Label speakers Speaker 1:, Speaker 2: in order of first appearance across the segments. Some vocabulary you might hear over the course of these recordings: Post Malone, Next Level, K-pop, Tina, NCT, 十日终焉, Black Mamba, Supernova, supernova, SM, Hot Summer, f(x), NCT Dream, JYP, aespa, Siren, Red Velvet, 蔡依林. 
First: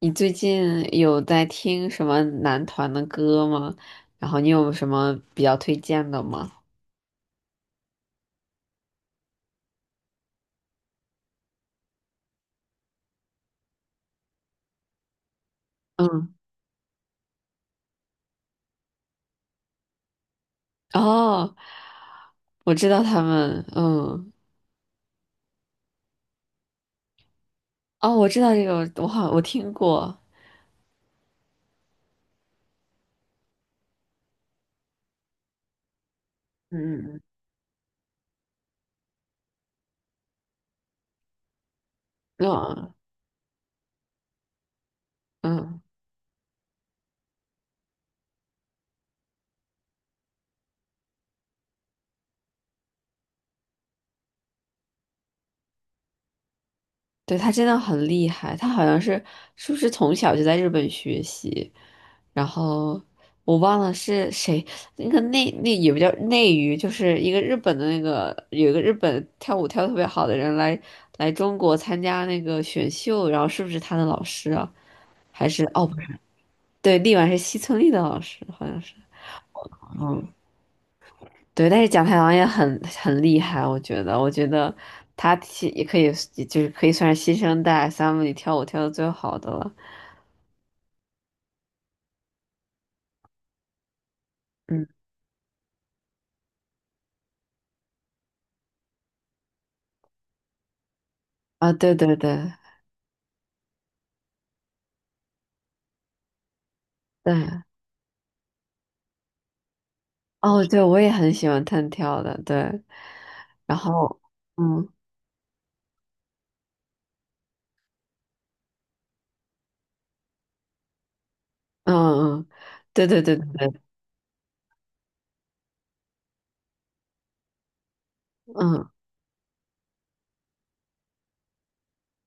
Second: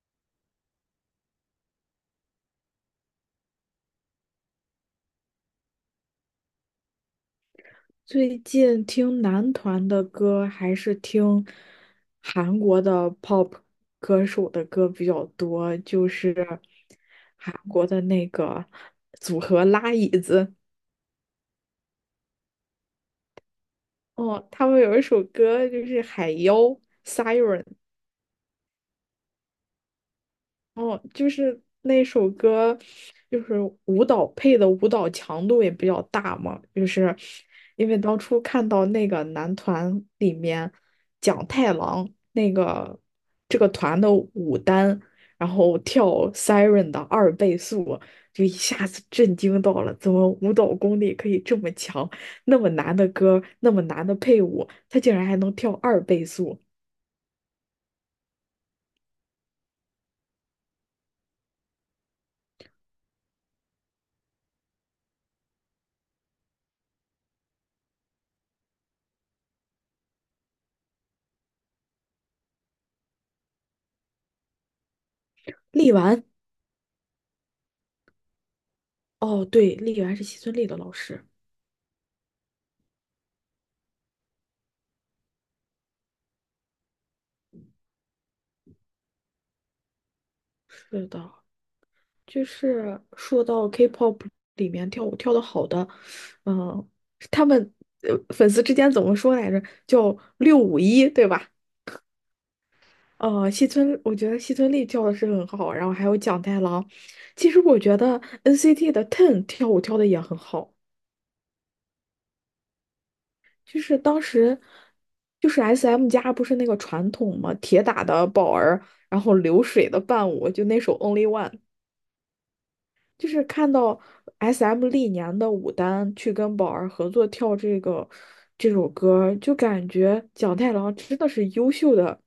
Speaker 1: 你最近有在听什么男团的歌吗？然后你有什么比较推荐的吗？
Speaker 2: 最近听男团的歌还是听韩国的 pop 歌手的歌比较多，就是
Speaker 1: 嗯。
Speaker 2: 韩国的那个组合拉椅子。
Speaker 1: 哦，我知道他们，嗯。
Speaker 2: 哦，他们有一首歌就是《海妖》Siren。
Speaker 1: 哦，我知道这个，我听过。
Speaker 2: 哦，就是那首歌，就是舞蹈配的舞蹈强度也比较大嘛，就是
Speaker 1: 嗯
Speaker 2: 因为当初看到那个男团里面蒋太郎
Speaker 1: 嗯
Speaker 2: 那
Speaker 1: 嗯，
Speaker 2: 个这个团的舞担，然
Speaker 1: 嗯
Speaker 2: 后
Speaker 1: 嗯。
Speaker 2: 跳 Siren 的二倍速，就一下子震惊到了，怎么舞蹈功力可以这么强？那么难的歌，那么难的配舞，他竟然还能跳二倍速。
Speaker 1: 对，他真的很厉害，他好像是不是从小就在日本学习，然后我忘了是谁，那个内那也不叫内娱，就是一个日本的那个有一个日本跳舞跳得特别好的人来中国参加那个选秀，然后是不是他的老师啊？还是哦
Speaker 2: 力
Speaker 1: 不是，
Speaker 2: 丸，
Speaker 1: 对，力丸是西村力的老师，好像是。
Speaker 2: 哦，对，力丸是
Speaker 1: 嗯，
Speaker 2: 西村力的老师，
Speaker 1: 对，但是蒋太郎也很厉害，我觉得他其也可以，就是可以算是新生代 SM 里跳舞跳的最好的了。
Speaker 2: 是的。就是说到 K-pop 里
Speaker 1: 嗯，
Speaker 2: 面跳舞跳的好的，嗯，他们粉丝之间怎么说来着？叫651，对吧？
Speaker 1: 啊，对对对
Speaker 2: 西村，我觉得西村丽跳的是很好，然后还有蒋太郎。
Speaker 1: 对。
Speaker 2: 其实我觉得 NCT 的 TEN 跳舞跳的也很
Speaker 1: 哦，
Speaker 2: 好，
Speaker 1: 对，我也很喜欢弹跳的，对。然
Speaker 2: 就是
Speaker 1: 后，
Speaker 2: 当时
Speaker 1: 嗯
Speaker 2: 就是 SM 家不是那个传统嘛，铁打的宝儿，然后流水的伴舞，就那首 Only One。
Speaker 1: 嗯嗯，对对
Speaker 2: 就
Speaker 1: 对
Speaker 2: 是
Speaker 1: 对
Speaker 2: 看
Speaker 1: 对，
Speaker 2: 到 SM 历年的舞担去跟宝儿合作跳这个这首
Speaker 1: 嗯
Speaker 2: 歌，就感觉蒋太郎真的是优秀的，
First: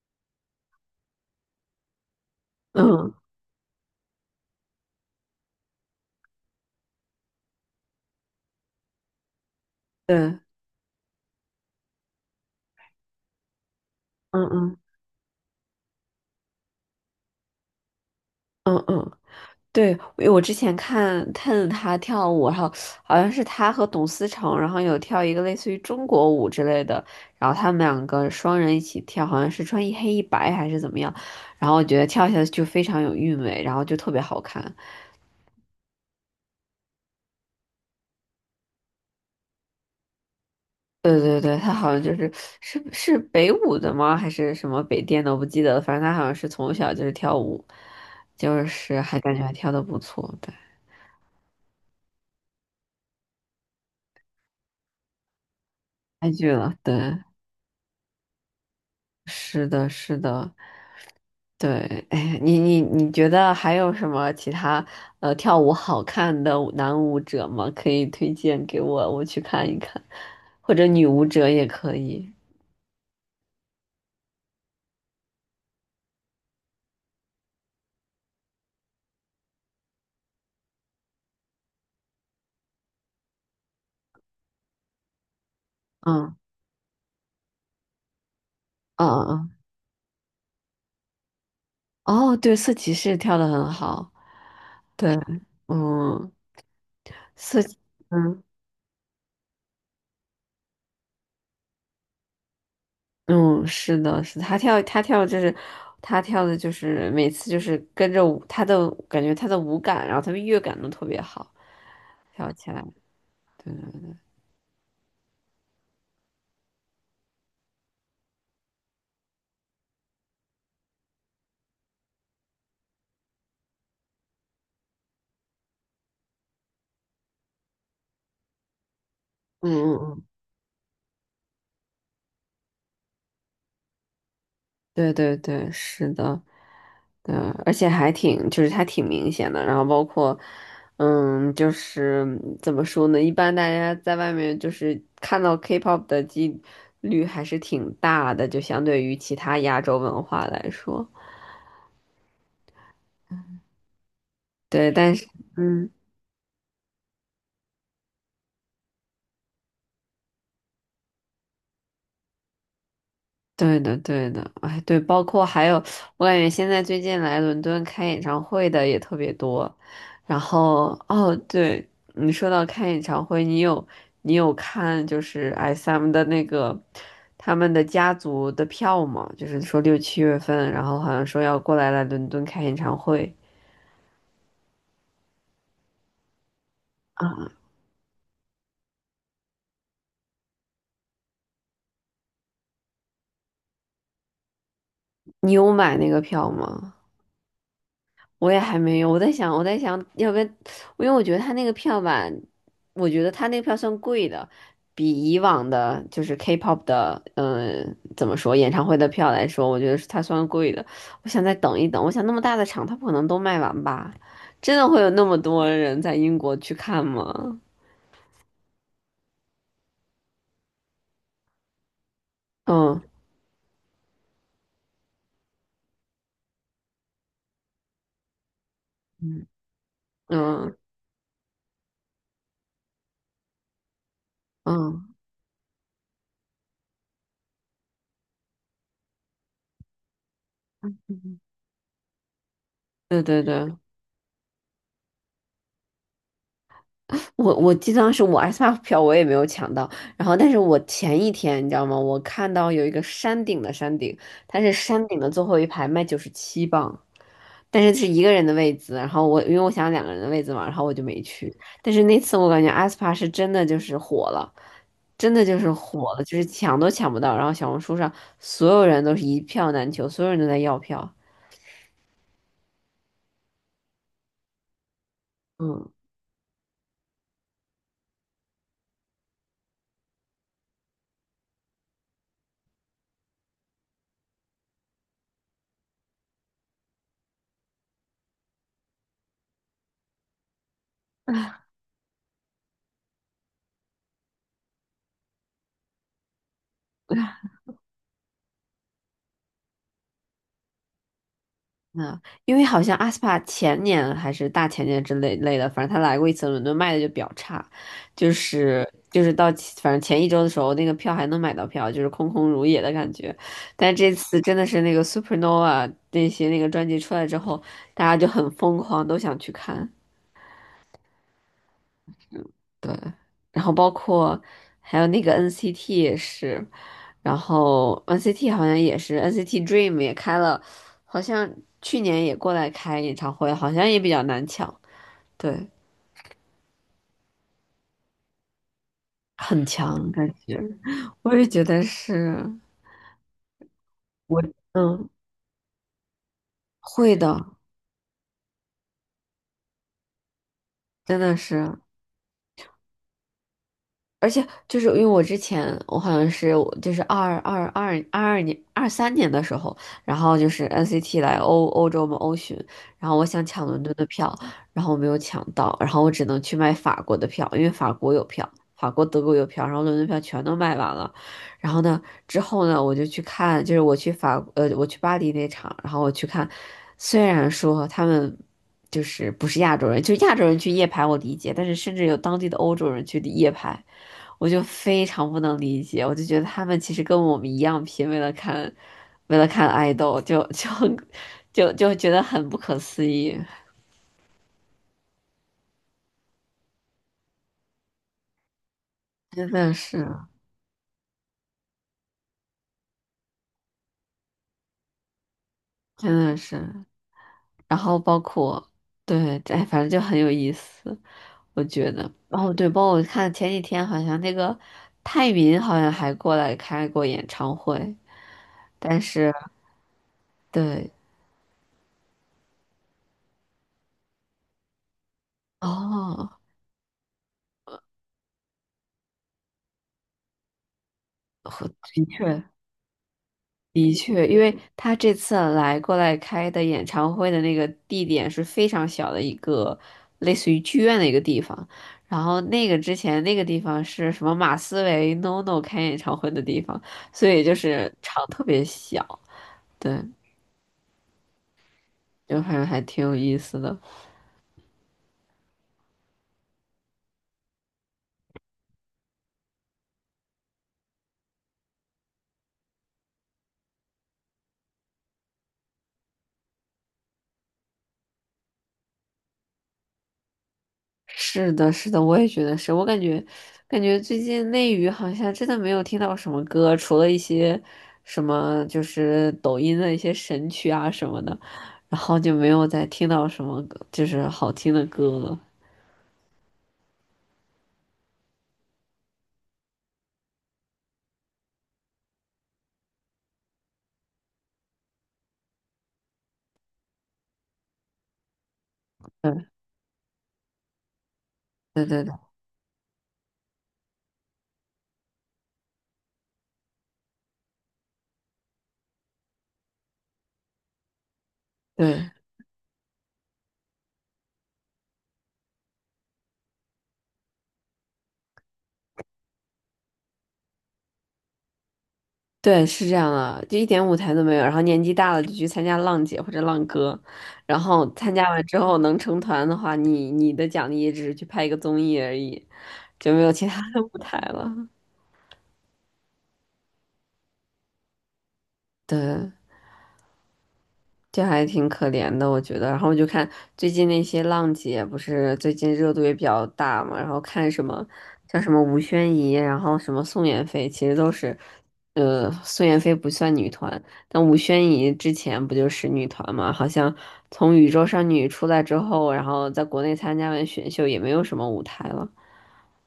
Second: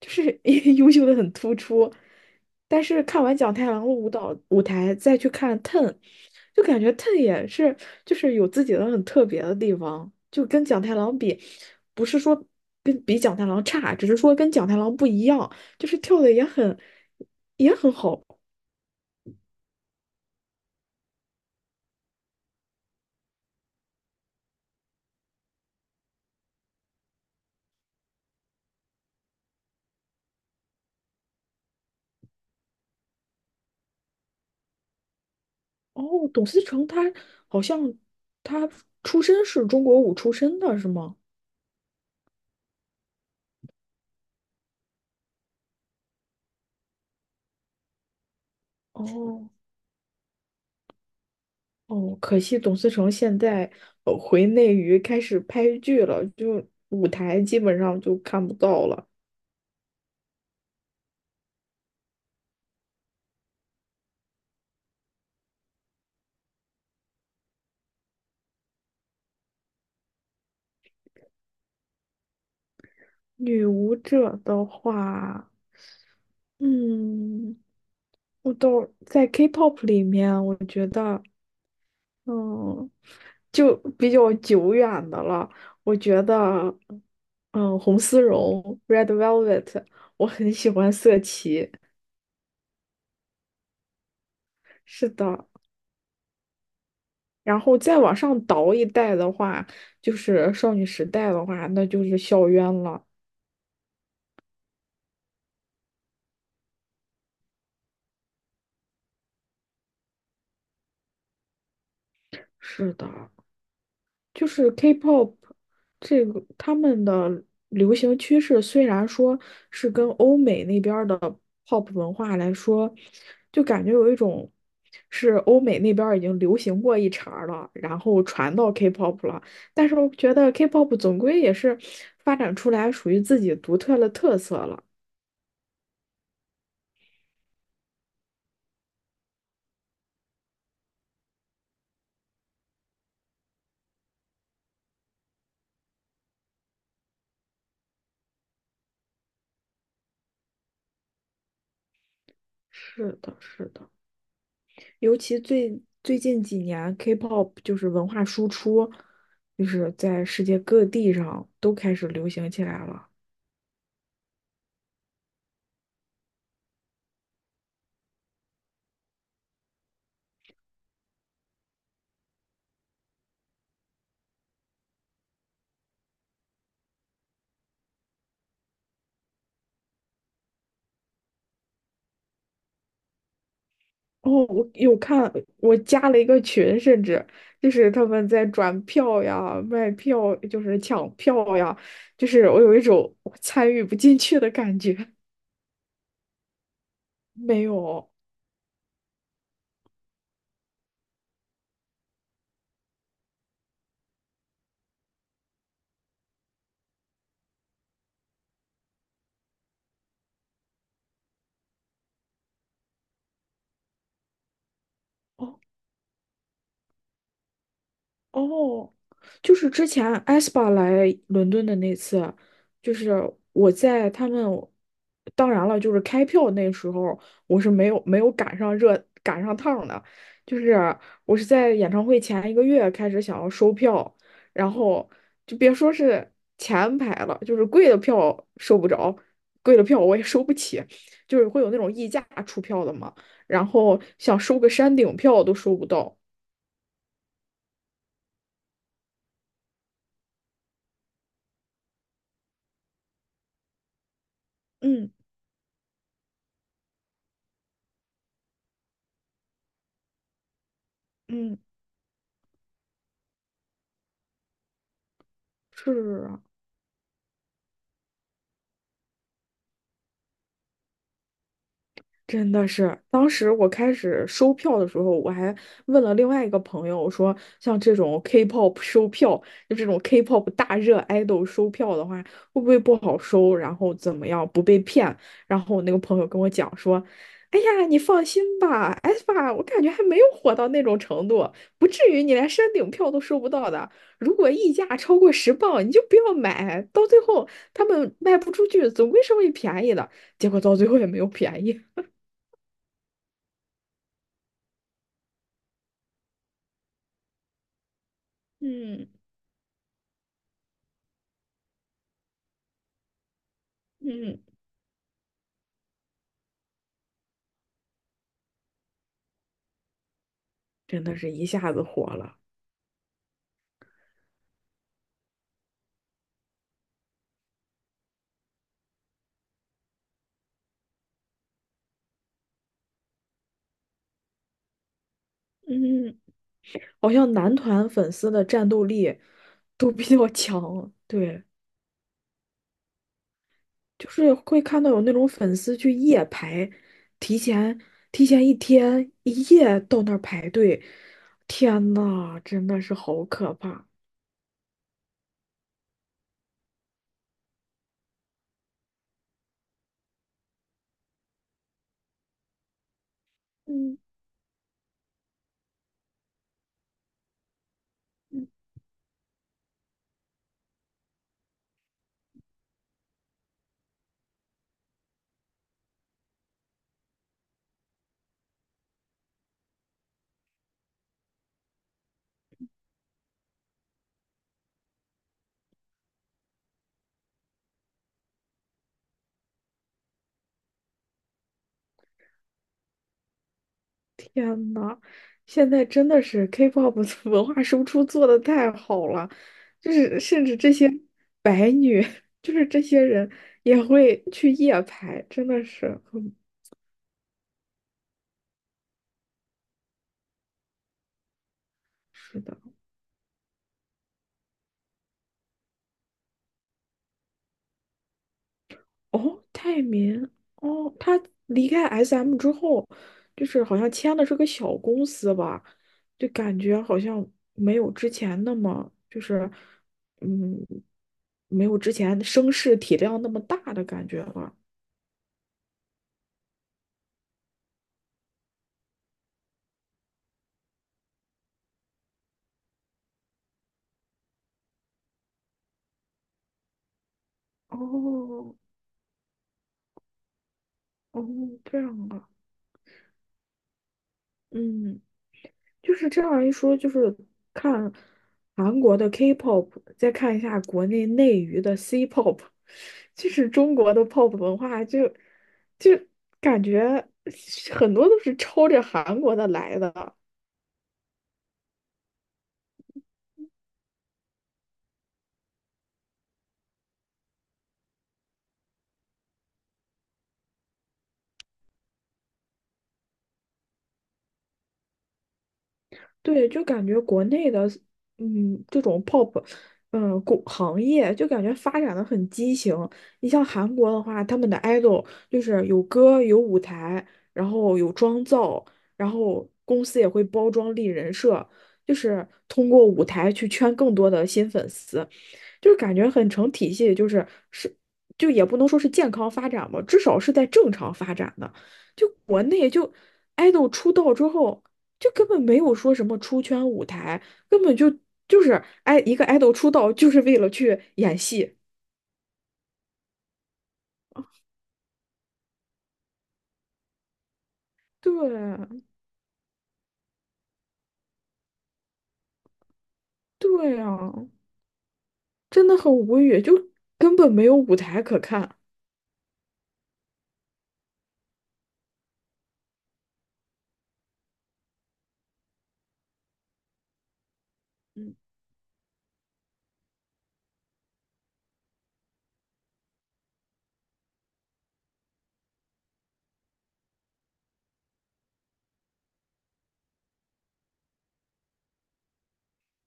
Speaker 2: 就是 优秀的很突出。但是
Speaker 1: 嗯
Speaker 2: 看完蒋太郎的舞蹈舞台，再去看 TEN，就感觉 TEN 也是就是有自己的很特别的地方，
Speaker 1: 对，
Speaker 2: 就跟蒋太郎比，不是说比蒋太郎差，只是说
Speaker 1: 嗯
Speaker 2: 跟蒋太
Speaker 1: 嗯
Speaker 2: 郎不一样，就是跳的也很好。
Speaker 1: 嗯嗯。对，因为我之前看看他跳舞，然后好像是他和董思成，然后有跳一个类似于中国舞之类的，然后他们两个双人一起跳，好像是穿一黑一白还是怎么样，然后我觉得跳起来就非常有韵味，然后就特别好看。
Speaker 2: 哦，董思成他好像他出身是中国舞出身的，是吗？
Speaker 1: 对对对，他好像就是是北舞的吗？还是什么北电的？我不记得了。反正他好像是从小就是跳舞，就是还感觉
Speaker 2: 哦
Speaker 1: 还跳的不错。对。
Speaker 2: 哦，可惜董思成现在回内娱开始拍剧了，
Speaker 1: 开剧
Speaker 2: 就
Speaker 1: 了。对，
Speaker 2: 舞台基本上就看不到了。
Speaker 1: 是的，是的，对。哎，你觉得还有什么其他跳舞好看的舞男舞者吗？可以推荐给我，我去看一看，或者女舞者也可以。
Speaker 2: 女舞者的话，嗯，我都在 K-pop 里面，我觉得。嗯，就比较久远的了。我觉
Speaker 1: 嗯
Speaker 2: 得，红丝绒
Speaker 1: 嗯
Speaker 2: （Red
Speaker 1: 嗯嗯。
Speaker 2: Velvet），我很喜欢色琪。
Speaker 1: 哦，对，色骑士跳的很好。
Speaker 2: 是
Speaker 1: 对，
Speaker 2: 的，
Speaker 1: 嗯，
Speaker 2: 然
Speaker 1: 色。
Speaker 2: 后再往上
Speaker 1: 嗯。
Speaker 2: 倒一代的话，就是少女时代的话，那就是校园了。
Speaker 1: 嗯，是的，是的，他跳就是他跳的，就是每次就是跟着舞他的感觉他的舞感，然后他的乐感都特别好，跳起来，
Speaker 2: 是的，
Speaker 1: 对，嗯
Speaker 2: 就是 K-pop 这个他们的流行趋势，虽然说是跟欧美那边儿的 pop 文化来说，就感觉有一种是欧美那边儿已经流行过一茬儿了，然后传到 K-pop 了。但是
Speaker 1: 嗯
Speaker 2: 我
Speaker 1: 嗯，
Speaker 2: 觉得 K-pop 总归也是发展出来属于自己独特的特色了。
Speaker 1: 对对对，是的，对。而且还挺就是他挺明显的，然后包括就是怎么说呢，一般大家在外面就是看到 K-pop 的几率还是挺大的，就相对于其他亚洲文化来说，
Speaker 2: 是的，是的。
Speaker 1: 对，但
Speaker 2: 尤
Speaker 1: 是。
Speaker 2: 其最
Speaker 1: 嗯。
Speaker 2: 最近几年，K-pop 就是文化输出，就是在世界各地上都开始流行起来了。
Speaker 1: 对的，对的，哎，对，包括还有，我感觉现在最近来伦敦开演唱会的也特别多。然后，哦，对，你说到开演唱会，你有看就是 SM 的那个他们的家族的票吗？就是说六七月份，然后好像说要过来伦敦开演唱会。
Speaker 2: 哦，我有看，我加了一个群，甚至
Speaker 1: 啊，
Speaker 2: 就是他们在转票呀、卖票，就是抢票呀，就是我有一种我参与不进去的感觉。
Speaker 1: 你有买那个票吗？
Speaker 2: 没有，
Speaker 1: 我也还没有，我在想要不要，因为我觉得他那个票吧，我觉得他那个票算贵的，比以往的就是 K-pop 的，怎么说，演唱会的票来说，我觉得是他算贵的。我想再等一等，我想那么大的场，他不可能都卖完吧？真的会有那么
Speaker 2: 哦，
Speaker 1: 多人在英国去看吗？
Speaker 2: 哦，就是之前 aespa 来伦敦的那次，就
Speaker 1: 嗯
Speaker 2: 是我在他们，当然了，就是开票那时候我是没有赶上趟的，就是
Speaker 1: 嗯
Speaker 2: 我是在演唱会前一个月开始想要收票，然后
Speaker 1: 嗯
Speaker 2: 就别说是前排了，就是贵的票收不着，贵的票我也收不起，
Speaker 1: 嗯，
Speaker 2: 就是会有那种溢价出票的嘛，
Speaker 1: 对对
Speaker 2: 然
Speaker 1: 对，
Speaker 2: 后想收个山顶票都收不到，
Speaker 1: 我记得当时我 S M F 票我也没有抢到，然后但是我前一天你知道吗？我看到有一个山顶的山顶，它是山
Speaker 2: 嗯
Speaker 1: 顶的最后一排卖九十七磅，但是是一个人的位子，然后我因为我想两个人的位子嘛，然后我就没去。
Speaker 2: 嗯。
Speaker 1: 但是那次我感觉 aespa 是真的就是火了，真的就是
Speaker 2: 是
Speaker 1: 火了，就
Speaker 2: 啊。
Speaker 1: 是抢都抢不到，然后小红书上所有人都是一票难求，所有人都在要票。
Speaker 2: 真的是，当时我开始收票的时候，我还
Speaker 1: 嗯。
Speaker 2: 问了另外一个朋友，我说像这种 K-pop 收票，就这种 K-pop 大热 idol 收票的话，会不会不好收？然后怎么样不被骗？然后我那个朋友跟我讲说，哎呀，你放心吧 s p 我感觉还没有火到那种程度，不至于你连山顶票都收不到的。如果溢价超过10磅，你就不要买，到最后他们卖不出去，总归是会便宜的。结果到最后也没有便宜。
Speaker 1: 嗯，因为好像阿斯帕前年还是大前年之类的，反正他来过一次伦敦，卖的就比较差，就是
Speaker 2: 嗯
Speaker 1: 就是到其反正前一周的时候，那个票还能买到票，就是空空如也的感觉。但这次
Speaker 2: 嗯
Speaker 1: 真的是那个 Supernova 那些那个专辑出来之后，大家就很疯狂，都想去看。
Speaker 2: 真的是一下子火了。
Speaker 1: 对，然后包括还有那个 NCT 也是，然后 NCT 好像也是 NCT Dream 也开了，好像去年也过来开演唱会，好像也比较难抢，对，
Speaker 2: 嗯，好像男团粉丝的战斗力
Speaker 1: 很
Speaker 2: 都比
Speaker 1: 强感
Speaker 2: 较
Speaker 1: 觉。
Speaker 2: 强，
Speaker 1: 我
Speaker 2: 对，
Speaker 1: 也觉得是。
Speaker 2: 就是
Speaker 1: 我
Speaker 2: 会看到有
Speaker 1: 嗯
Speaker 2: 那种粉丝去夜排，
Speaker 1: 会
Speaker 2: 提
Speaker 1: 的，
Speaker 2: 前提前一天一夜到那儿排队，
Speaker 1: 真的是。
Speaker 2: 天呐，真的是好可怕。
Speaker 1: 而且就是因为我之前我好像是我就是二二二二二年二三年的时候，然后就是 NCT 来欧洲嘛欧巡，然后我想抢伦敦
Speaker 2: 嗯，
Speaker 1: 的票，然后我没有抢到，然后我只能去买法国的票，因为法国有票，法国德国有票，然后伦敦票全都卖完了。然后呢，之后呢，我就去看，就是我我去巴黎那场，然后我去看，虽然说他们。就是不是亚洲人，就亚洲人去夜排我理解，但是甚至有当地的欧洲人去夜排，我就非常不能理解，我就觉得他们其实跟我们一样拼，为了看，为了看爱豆，就 就觉得很不可思议，
Speaker 2: 天呐，现在真的是 K-pop 的 文化输出做的太好了，
Speaker 1: 真的
Speaker 2: 就
Speaker 1: 是，
Speaker 2: 是甚至这些白女，就是这些人也会去夜排，真的是
Speaker 1: 真
Speaker 2: 很
Speaker 1: 的是。然后包括对，哎，反正就很有意思，我觉得。
Speaker 2: 是
Speaker 1: 哦，
Speaker 2: 的。
Speaker 1: 对，包括我看前几天好像那个泰民好像还过来开过演唱会，但是
Speaker 2: 哦，泰民，
Speaker 1: 对。
Speaker 2: 哦，他离开 SM 之后，就是好像签的是个小公司吧，就
Speaker 1: 哦，
Speaker 2: 感觉好像没有之前那么就是嗯，没有之
Speaker 1: 的
Speaker 2: 前
Speaker 1: 确。
Speaker 2: 声势体量那么大的
Speaker 1: 的
Speaker 2: 感觉
Speaker 1: 确，因
Speaker 2: 了。
Speaker 1: 为他这次来过来开的演唱会的那个地点是非常小的一个，类似于剧院的一个地方。然后那个之前那个地方是什么马思唯 NONO 开演唱会的地方，所以就是场特
Speaker 2: 哦，
Speaker 1: 别小。对，
Speaker 2: 哦，这样啊，
Speaker 1: 就反正还挺有意思的。
Speaker 2: 嗯，就是这样一说，就是看韩国的 K-pop，再看一下国内内娱的 C-pop，就是中国的 pop 文化就感觉很多都是抄着韩国的来的。
Speaker 1: 是的，是的，我也觉得是。我感觉最近内娱好像真的没有听到什么歌，除了一些什么就是抖音的一些神曲啊什么的，然后就没有再听到什么歌就是好听的歌了。
Speaker 2: 对，就感觉国内的，这种 pop,国行业就感觉发展的很畸形。你像韩国的话，他们的 idol 就是有歌、有舞台，然后有妆造，然后
Speaker 1: 对
Speaker 2: 公司也会包装立人设，
Speaker 1: 对
Speaker 2: 就
Speaker 1: 对
Speaker 2: 是通过舞台去圈更多的新粉丝。就感觉很成体系，就是，就也不能说是健康发展吧，至少是在正常发展的。就
Speaker 1: 对
Speaker 2: 国内就 idol 出道之后，就根本没有说什么出圈舞台，根本就是爱一个 idol 出道就是为了去演戏。
Speaker 1: 对，是这样的，就一点舞台都没有。然后年纪大了就去参加浪姐或者浪哥，然后参加完之后
Speaker 2: 对
Speaker 1: 能成团的话，你的奖励也只是去拍一个综艺而已，就没有其他
Speaker 2: 对
Speaker 1: 的舞
Speaker 2: 啊，
Speaker 1: 台了。
Speaker 2: 真的很无语，就根本没有舞台可看。
Speaker 1: 对。这还挺可怜的，我觉得。然后我就看最近那些浪姐，不是最近热度也比较大嘛，然后看什么像什么吴宣仪，然后什么宋妍霏，其实都是，宋妍霏不算女团，但吴宣仪之前不就是女团嘛？好像从宇宙少女出来之后，然后在国内参加完选秀，也没有什么舞台了。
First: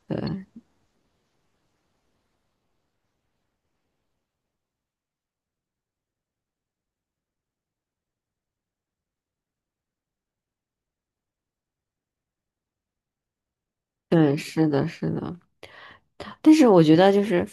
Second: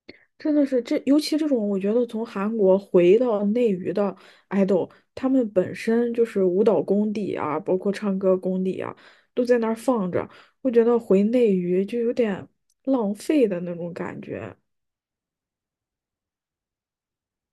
Speaker 1: 对，
Speaker 2: 真的是这，尤其这种，我觉得从韩国回到内娱的 idol，他们本身就是舞蹈功底啊，包括唱歌功底啊，都在那儿放着。我觉得回内娱就有点浪费的那种感
Speaker 1: 对，
Speaker 2: 觉。
Speaker 1: 是的，是的。但是我觉得就是，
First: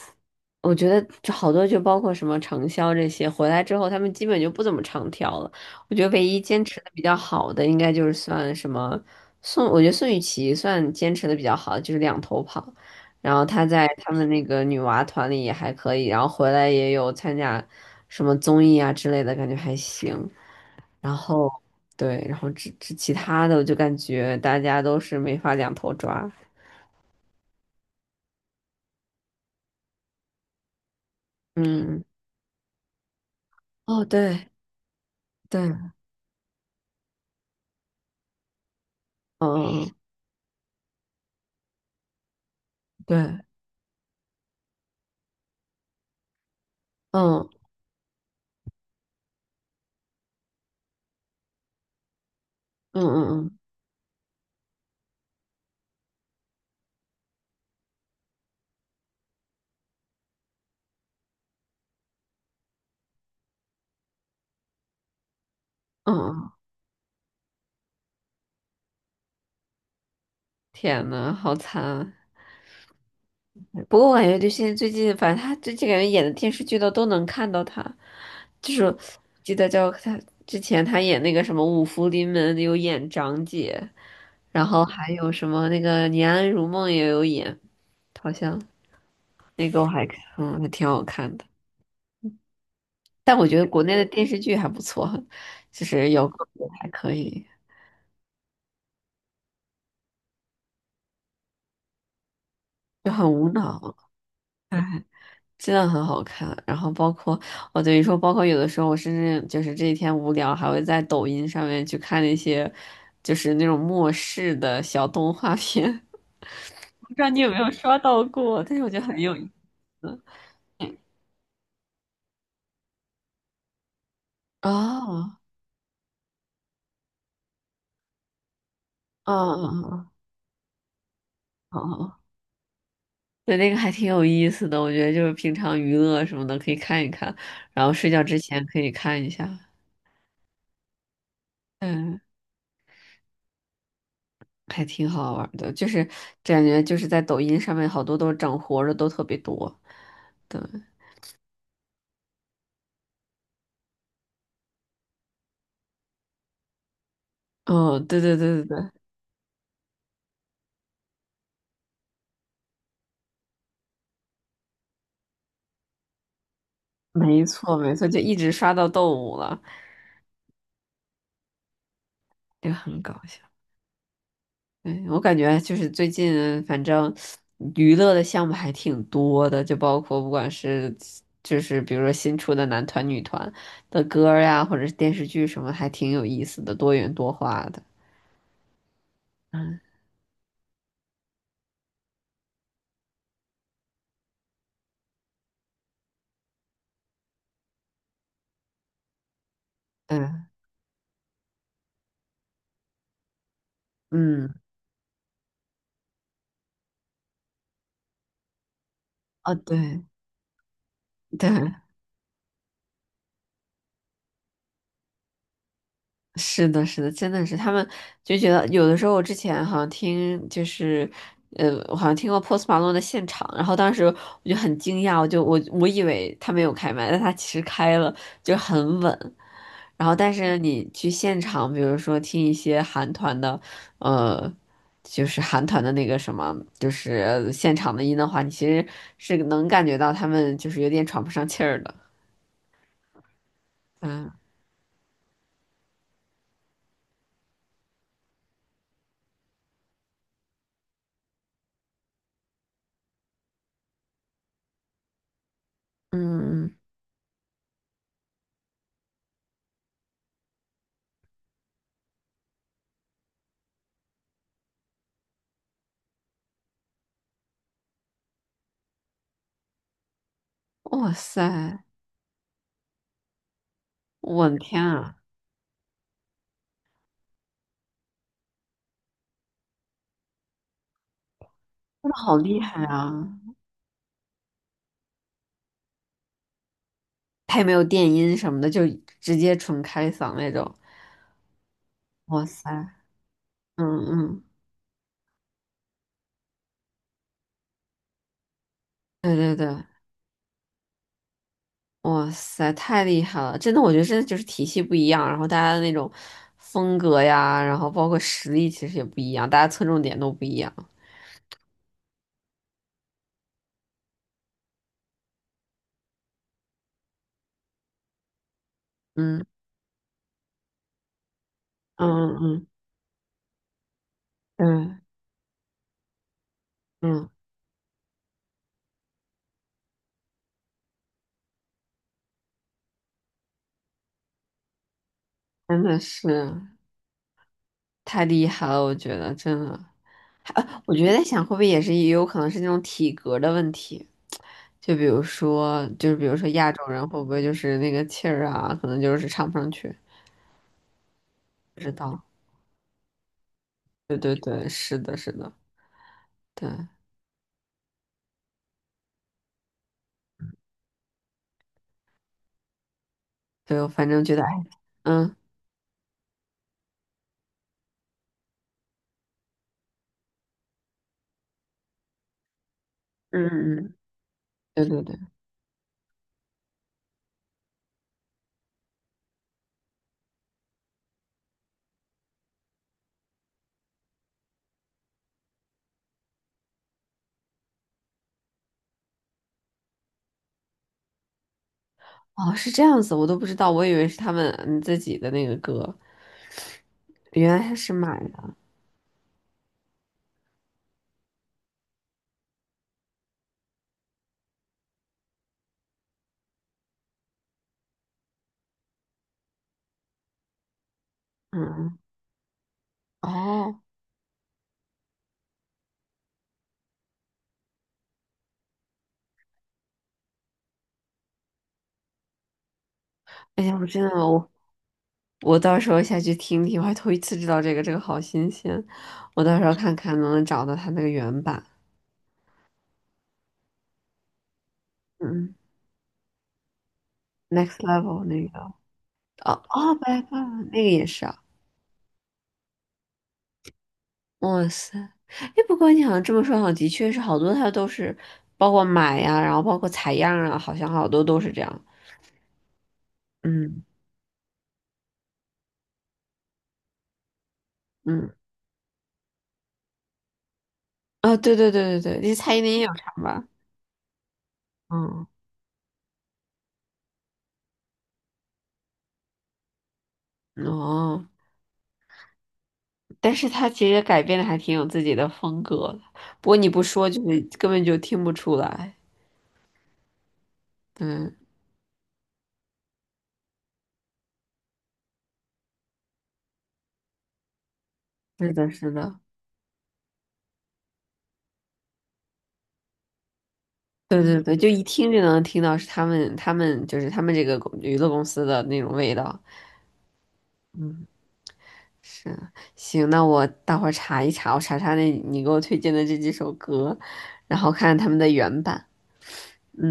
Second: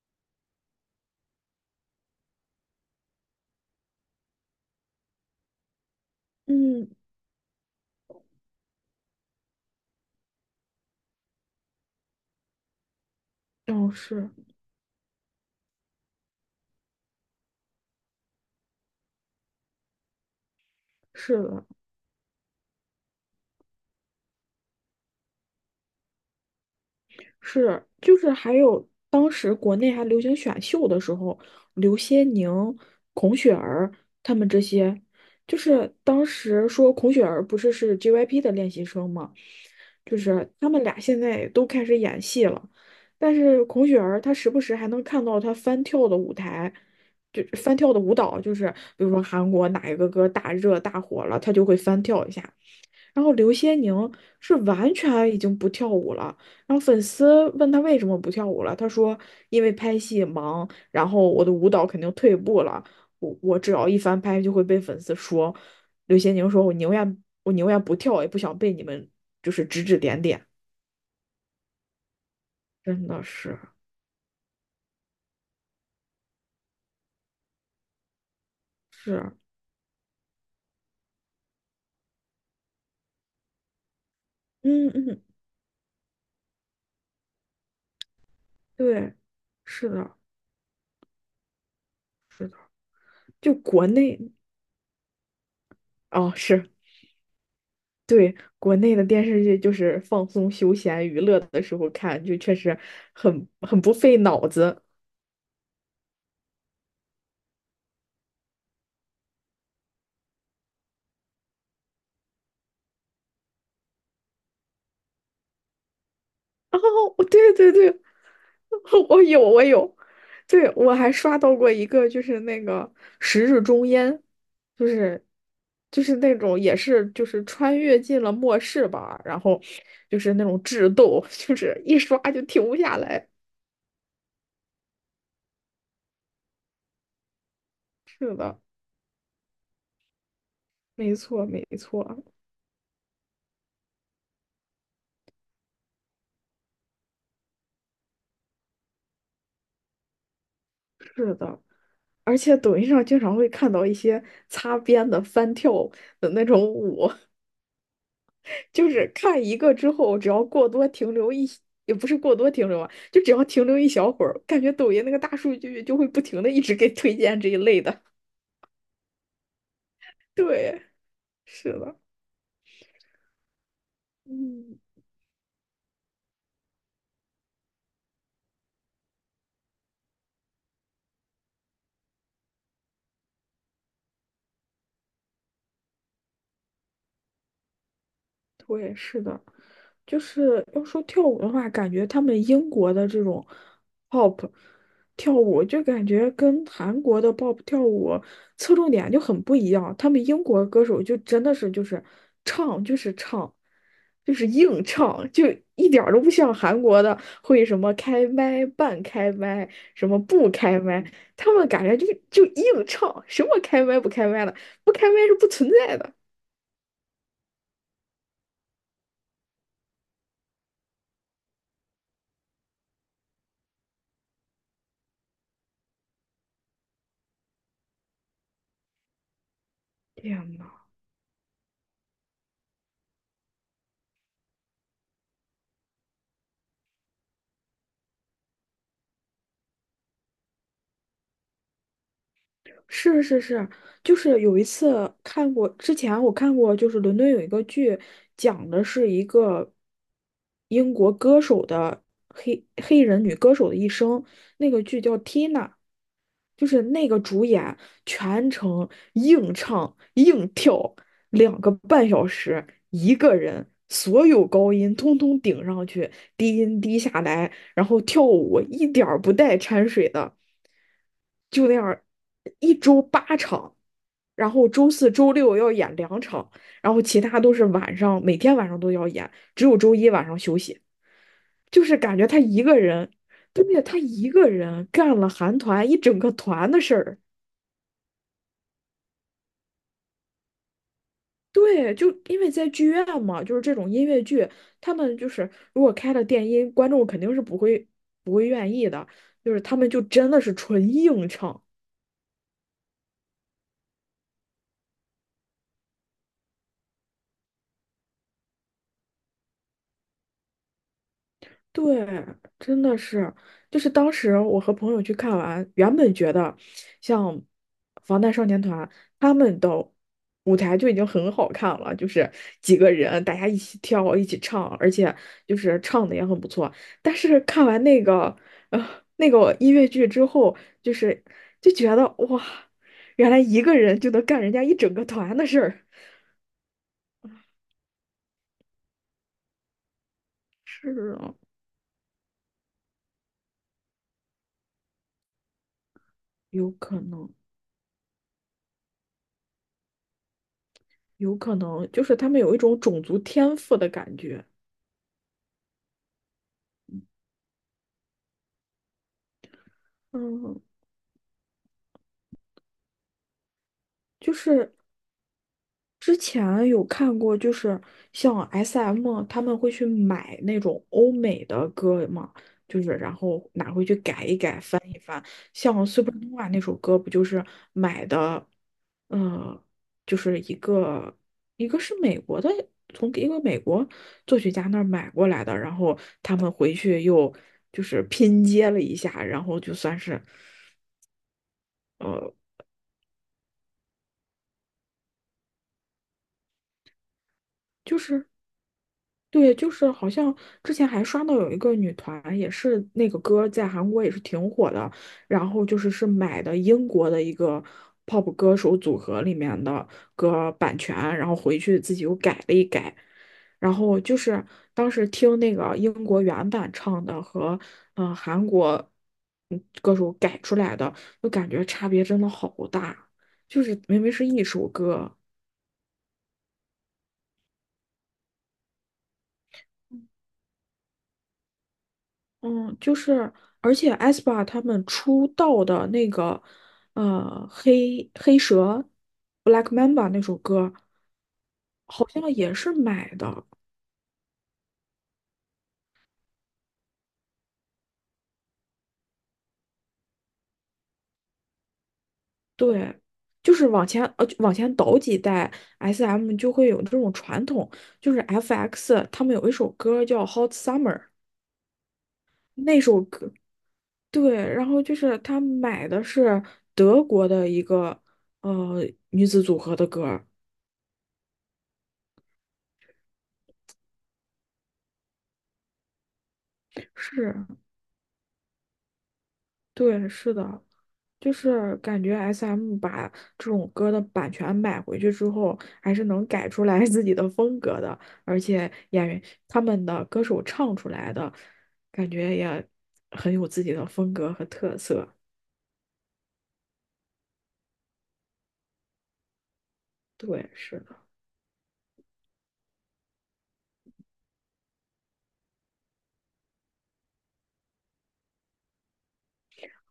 Speaker 1: 我觉得就好多就包括什么长销这些，回来之后他们基本就不怎么长跳了。我觉得唯一坚持
Speaker 2: 嗯，
Speaker 1: 的比较好的，应该就是算什么宋，我觉得宋雨琦算坚持的比较好，的，就是两头跑。然后她在
Speaker 2: 哦，
Speaker 1: 他们的
Speaker 2: 是
Speaker 1: 那个女娃团里也还可以，然后回来也有参加什么综艺啊之类的，感觉还行。然
Speaker 2: 是
Speaker 1: 后
Speaker 2: 的，
Speaker 1: 对，然后这其他的我就感觉大家都是没法两头抓。
Speaker 2: 是就是还有当时国内还流行选秀的时候，刘
Speaker 1: 嗯，
Speaker 2: 些宁、孔雪儿
Speaker 1: 哦，
Speaker 2: 他
Speaker 1: 对。
Speaker 2: 们这些，就
Speaker 1: 对，
Speaker 2: 是当时说孔雪儿不是是 JYP 的练习生吗？
Speaker 1: 嗯，
Speaker 2: 就是他们俩现在都开始演戏了，但
Speaker 1: 对，
Speaker 2: 是孔雪儿她时不时还能看到她翻跳的舞台，就
Speaker 1: 嗯
Speaker 2: 翻跳的舞蹈，就是比如说韩国哪一个歌大热大火了，她就会翻跳一下。
Speaker 1: 嗯
Speaker 2: 然后刘
Speaker 1: 嗯
Speaker 2: 些宁是完全已经不跳舞了。然后粉丝问他为什么不跳舞了，他说因为拍戏忙，然后我的舞蹈肯定退步了，我只要一翻拍就会被粉丝说。
Speaker 1: 嗯
Speaker 2: 刘些宁
Speaker 1: 嗯，
Speaker 2: 说，我宁愿不跳，也不想被你们就是指指点点。
Speaker 1: 天呐，好惨啊！
Speaker 2: 真的是
Speaker 1: 不过我感觉就现在最近，反正他最近感觉演的电视剧都能看到他，就是
Speaker 2: 是啊，
Speaker 1: 记得叫他之前他演那个什么《五福临门》有演长姐，然后
Speaker 2: 嗯
Speaker 1: 还
Speaker 2: 嗯，
Speaker 1: 有什么那个《念安如梦》也有演，好像
Speaker 2: 对，
Speaker 1: 那个我
Speaker 2: 是
Speaker 1: 还
Speaker 2: 的，
Speaker 1: 还挺好看的，
Speaker 2: 是的，
Speaker 1: 但我
Speaker 2: 就
Speaker 1: 觉得国
Speaker 2: 国
Speaker 1: 内的
Speaker 2: 内
Speaker 1: 电视剧还不错，就是有
Speaker 2: 哦，
Speaker 1: 个别
Speaker 2: 是。
Speaker 1: 还可以，
Speaker 2: 对，国内的电视剧就是放松、休闲、娱乐的时候看，就确实
Speaker 1: 就很无
Speaker 2: 很不
Speaker 1: 脑。
Speaker 2: 费脑子。
Speaker 1: 真的很好看。然后包括我等于说，包括有的时候我甚至就是这几天无聊，还会在抖音上面去看那些就是那种末世的小动画片。我不知
Speaker 2: 哦，
Speaker 1: 道你有
Speaker 2: 对
Speaker 1: 没有
Speaker 2: 对
Speaker 1: 刷
Speaker 2: 对，
Speaker 1: 到过，但是我觉得 很
Speaker 2: 我
Speaker 1: 有
Speaker 2: 有
Speaker 1: 意
Speaker 2: 我有，
Speaker 1: 思。
Speaker 2: 对我
Speaker 1: 嗯
Speaker 2: 还刷到过一个，就是那个《十日终焉》，就是
Speaker 1: 哦，
Speaker 2: 就是那种也是就是穿越进了末世吧，
Speaker 1: 嗯
Speaker 2: 然后
Speaker 1: 嗯嗯
Speaker 2: 就是那种智斗，就
Speaker 1: 哦，
Speaker 2: 是一刷
Speaker 1: 嗯
Speaker 2: 就停不下来。
Speaker 1: 对，那个还挺有意思的，我觉得就是平常娱乐什么的可以看一看，然后睡觉
Speaker 2: 是
Speaker 1: 之
Speaker 2: 的，
Speaker 1: 前可以看一下，
Speaker 2: 没错没错，
Speaker 1: 嗯，还挺好玩儿的，就是感觉就是在抖音上面好多都是整活儿的都特别多，对，
Speaker 2: 是的。而且抖音上经常会看到一些擦边的翻跳的那种舞，
Speaker 1: 哦，对对对对 对，
Speaker 2: 就是看一个之后，只要过多停留一，也不是过多停留啊，就只要停留一小会儿，感觉抖音那个大数据就会不停的一直给推荐
Speaker 1: 没
Speaker 2: 这一
Speaker 1: 错
Speaker 2: 类
Speaker 1: 没
Speaker 2: 的。
Speaker 1: 错，就一直刷到动物了，
Speaker 2: 对，是的，
Speaker 1: 这个很搞笑。
Speaker 2: 嗯。
Speaker 1: 对，我感觉就是最近反正娱乐的项目还挺多的，就包括不管是就是比如说新出的男团、女团的歌儿呀，或者是电视剧什么，还挺有意思的，多元多化的。
Speaker 2: 我也是的，
Speaker 1: 嗯
Speaker 2: 就是要说跳舞的话，感觉他们英国的这种 pop 跳舞，就感觉跟韩国的 pop 跳舞侧重点就很不一样。他们英
Speaker 1: 嗯
Speaker 2: 国歌手就真的是就是唱就是唱，就是
Speaker 1: 嗯，
Speaker 2: 硬唱，就一点儿都不像韩国的会什么开麦、半开
Speaker 1: 哦
Speaker 2: 麦、
Speaker 1: 对
Speaker 2: 什么不开麦。他们
Speaker 1: 对，
Speaker 2: 感觉就硬唱，什么开麦不开麦的，不开麦是不存在的。
Speaker 1: 是的，是的，真的是他们就觉得有的时候，我之前好像听就是，我好像听过 Post Malone 的现场，然后当时我就很惊讶，我就我我以为他没有开麦，但他其实开了，就很稳。然后，但
Speaker 2: 天
Speaker 1: 是
Speaker 2: 呐！
Speaker 1: 你去现场，比如说听一些韩团的，呃，就是韩团的那个什么，就是现场的音的话，你其实是能感觉到他们就是有点喘不上气儿的。
Speaker 2: 是是是，就
Speaker 1: 嗯
Speaker 2: 是有一次看过，之前我看过，就是伦敦有一个剧，讲的是一个英国歌手的黑人女歌手的一生，那个剧叫《Tina》。就
Speaker 1: 嗯，
Speaker 2: 是那个主演全程硬唱硬跳2个半小时，一个人所有高音通通顶上去，低音低下来，然后跳舞一点儿不带掺水的，
Speaker 1: 哇
Speaker 2: 就那
Speaker 1: 塞，
Speaker 2: 样一周八场。
Speaker 1: 我
Speaker 2: 然
Speaker 1: 的
Speaker 2: 后
Speaker 1: 天
Speaker 2: 周四
Speaker 1: 啊！
Speaker 2: 周六要演两场，然后其他都是晚上，每天晚上都要演，只有周一晚上休息。就是感觉
Speaker 1: 好
Speaker 2: 他
Speaker 1: 厉
Speaker 2: 一个
Speaker 1: 害啊！
Speaker 2: 人，对，他一个人干了韩团一整个团的事儿。
Speaker 1: 他也没有电音什么的，就直接纯开嗓那种。
Speaker 2: 对，就因
Speaker 1: 哇
Speaker 2: 为在剧
Speaker 1: 塞，
Speaker 2: 院嘛，就是这种音
Speaker 1: 嗯
Speaker 2: 乐
Speaker 1: 嗯，
Speaker 2: 剧，他们就是如果开了电音，观众肯定是不会愿意的，
Speaker 1: 对
Speaker 2: 就
Speaker 1: 对
Speaker 2: 是他
Speaker 1: 对，
Speaker 2: 们就真的是纯硬唱。
Speaker 1: 哇塞，太厉害了！真的，我觉得真的就是体系不一样，然后大家的那种风格呀，然后包括实力其实也不一样，大家侧重点都不一样。
Speaker 2: 对，真的是，就是当时我和朋友去看完，原本觉得像防弹少年团他
Speaker 1: 嗯
Speaker 2: 们的舞台就已经很好看了，
Speaker 1: 嗯
Speaker 2: 就是
Speaker 1: 嗯，
Speaker 2: 几个人大家一起跳、一起唱，而
Speaker 1: 嗯
Speaker 2: 且就是唱的也很不错。但
Speaker 1: 嗯嗯，
Speaker 2: 是看完那个呃那个音乐剧之后，就是就觉得哇，原来一个人就能干人家一整个团的事儿。
Speaker 1: 真 的是太厉害了，我觉得真的。啊，我觉得
Speaker 2: 是
Speaker 1: 在
Speaker 2: 啊，
Speaker 1: 想，会不会也是也有可能是那种体格的问题？就比如说，就是比如说亚
Speaker 2: 有
Speaker 1: 洲
Speaker 2: 可
Speaker 1: 人会不
Speaker 2: 能，
Speaker 1: 会就是那个气儿啊，可能就是唱不上去，
Speaker 2: 有可
Speaker 1: 不
Speaker 2: 能，
Speaker 1: 知
Speaker 2: 就是
Speaker 1: 道。
Speaker 2: 他们有一种种族天赋的感
Speaker 1: 对对
Speaker 2: 觉。
Speaker 1: 对，是的，是的，对，
Speaker 2: 嗯，
Speaker 1: 对，我反正
Speaker 2: 就
Speaker 1: 觉得，哎，
Speaker 2: 是
Speaker 1: 嗯
Speaker 2: 之前有看过，就是像 SM 他们会去买那种欧美的歌嘛，就是然后拿
Speaker 1: 嗯
Speaker 2: 回
Speaker 1: 嗯，
Speaker 2: 去改一改。
Speaker 1: 对对对，
Speaker 2: 像 s u p e r n o 那首歌不就是买的，嗯，就是一个是美国的，从一个美国作曲家那儿买过来的，然后他们回去又就是拼接了一下，然后就算是。呃
Speaker 1: 哦，是这样子，我都不知道，我以为是他们自己的那个歌，原来是
Speaker 2: 就
Speaker 1: 买
Speaker 2: 是
Speaker 1: 的，
Speaker 2: 对，就是好像之前还刷到有一个女团，也是那个歌在韩国也是挺火的，然后就是是买的英国的一个 pop 歌手组合里面的歌版权，然后回去自
Speaker 1: 嗯，
Speaker 2: 己又改了一改，然
Speaker 1: 哦。
Speaker 2: 后就是当时听那个英国原版唱的和韩国歌手改出来的，就感觉差别真的好大，就
Speaker 1: 哎
Speaker 2: 是
Speaker 1: 呀，我
Speaker 2: 明
Speaker 1: 真的
Speaker 2: 明是一
Speaker 1: 我
Speaker 2: 首歌。
Speaker 1: 我到时候下去听听，我还头一次知道这个，这个好新鲜。我到时候看看能不能找到它那个原版。
Speaker 2: 嗯，就是，而且 aespa 他们出
Speaker 1: 嗯
Speaker 2: 道的那个，
Speaker 1: ，Next
Speaker 2: 黑
Speaker 1: Level
Speaker 2: 黑
Speaker 1: 那个，
Speaker 2: 蛇
Speaker 1: 哦
Speaker 2: Black
Speaker 1: 哦
Speaker 2: Mamba 那
Speaker 1: ，Black t
Speaker 2: 首
Speaker 1: l e r 那
Speaker 2: 歌，
Speaker 1: 个也是啊。
Speaker 2: 好像也是买的。
Speaker 1: 哇塞，哎，不过你好像这么说，好像的确是好多它都是，包括买呀、然后包括采样啊，好像好多都是这样。
Speaker 2: 对，就是
Speaker 1: 嗯
Speaker 2: 往前倒几代，SM 就会有这种传统，就是
Speaker 1: 嗯，
Speaker 2: FX 他们有一首歌叫《Hot Summer》。
Speaker 1: 啊、对对对对对，那蔡依林
Speaker 2: 那
Speaker 1: 也有
Speaker 2: 首
Speaker 1: 唱
Speaker 2: 歌
Speaker 1: 吧？
Speaker 2: 对，然后就是
Speaker 1: 嗯
Speaker 2: 他买的是德国的一个呃女子组合的歌儿，
Speaker 1: 哦。但是他其实改编的还挺有自己的风格的，不过你不说就
Speaker 2: 是。
Speaker 1: 是根本就听不出来。
Speaker 2: 对，是的，
Speaker 1: 对，
Speaker 2: 就是感觉 SM 把这种歌的版权买回去之后，还是能改出来 自己的风格的，而
Speaker 1: 是的，
Speaker 2: 且
Speaker 1: 是
Speaker 2: 演
Speaker 1: 的，
Speaker 2: 员他们的歌手唱出来的，感觉也很有自己的风
Speaker 1: 对
Speaker 2: 格
Speaker 1: 对
Speaker 2: 和
Speaker 1: 对，就
Speaker 2: 特
Speaker 1: 一听
Speaker 2: 色。
Speaker 1: 就能听到是他们就是他们这个公娱乐公司的那种味道。
Speaker 2: 对，是的，
Speaker 1: 是，行，那我待会儿查一查，我查查那你给我推荐的这几首歌，然后看看他们的原版。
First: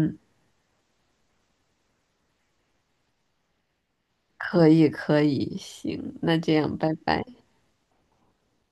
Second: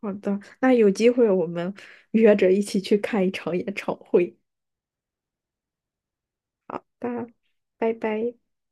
Speaker 2: 好的，那有机会我们约着一起去看一场演唱会。
Speaker 1: 可以可以，行，那这样，拜拜。
Speaker 2: 吧。拜拜。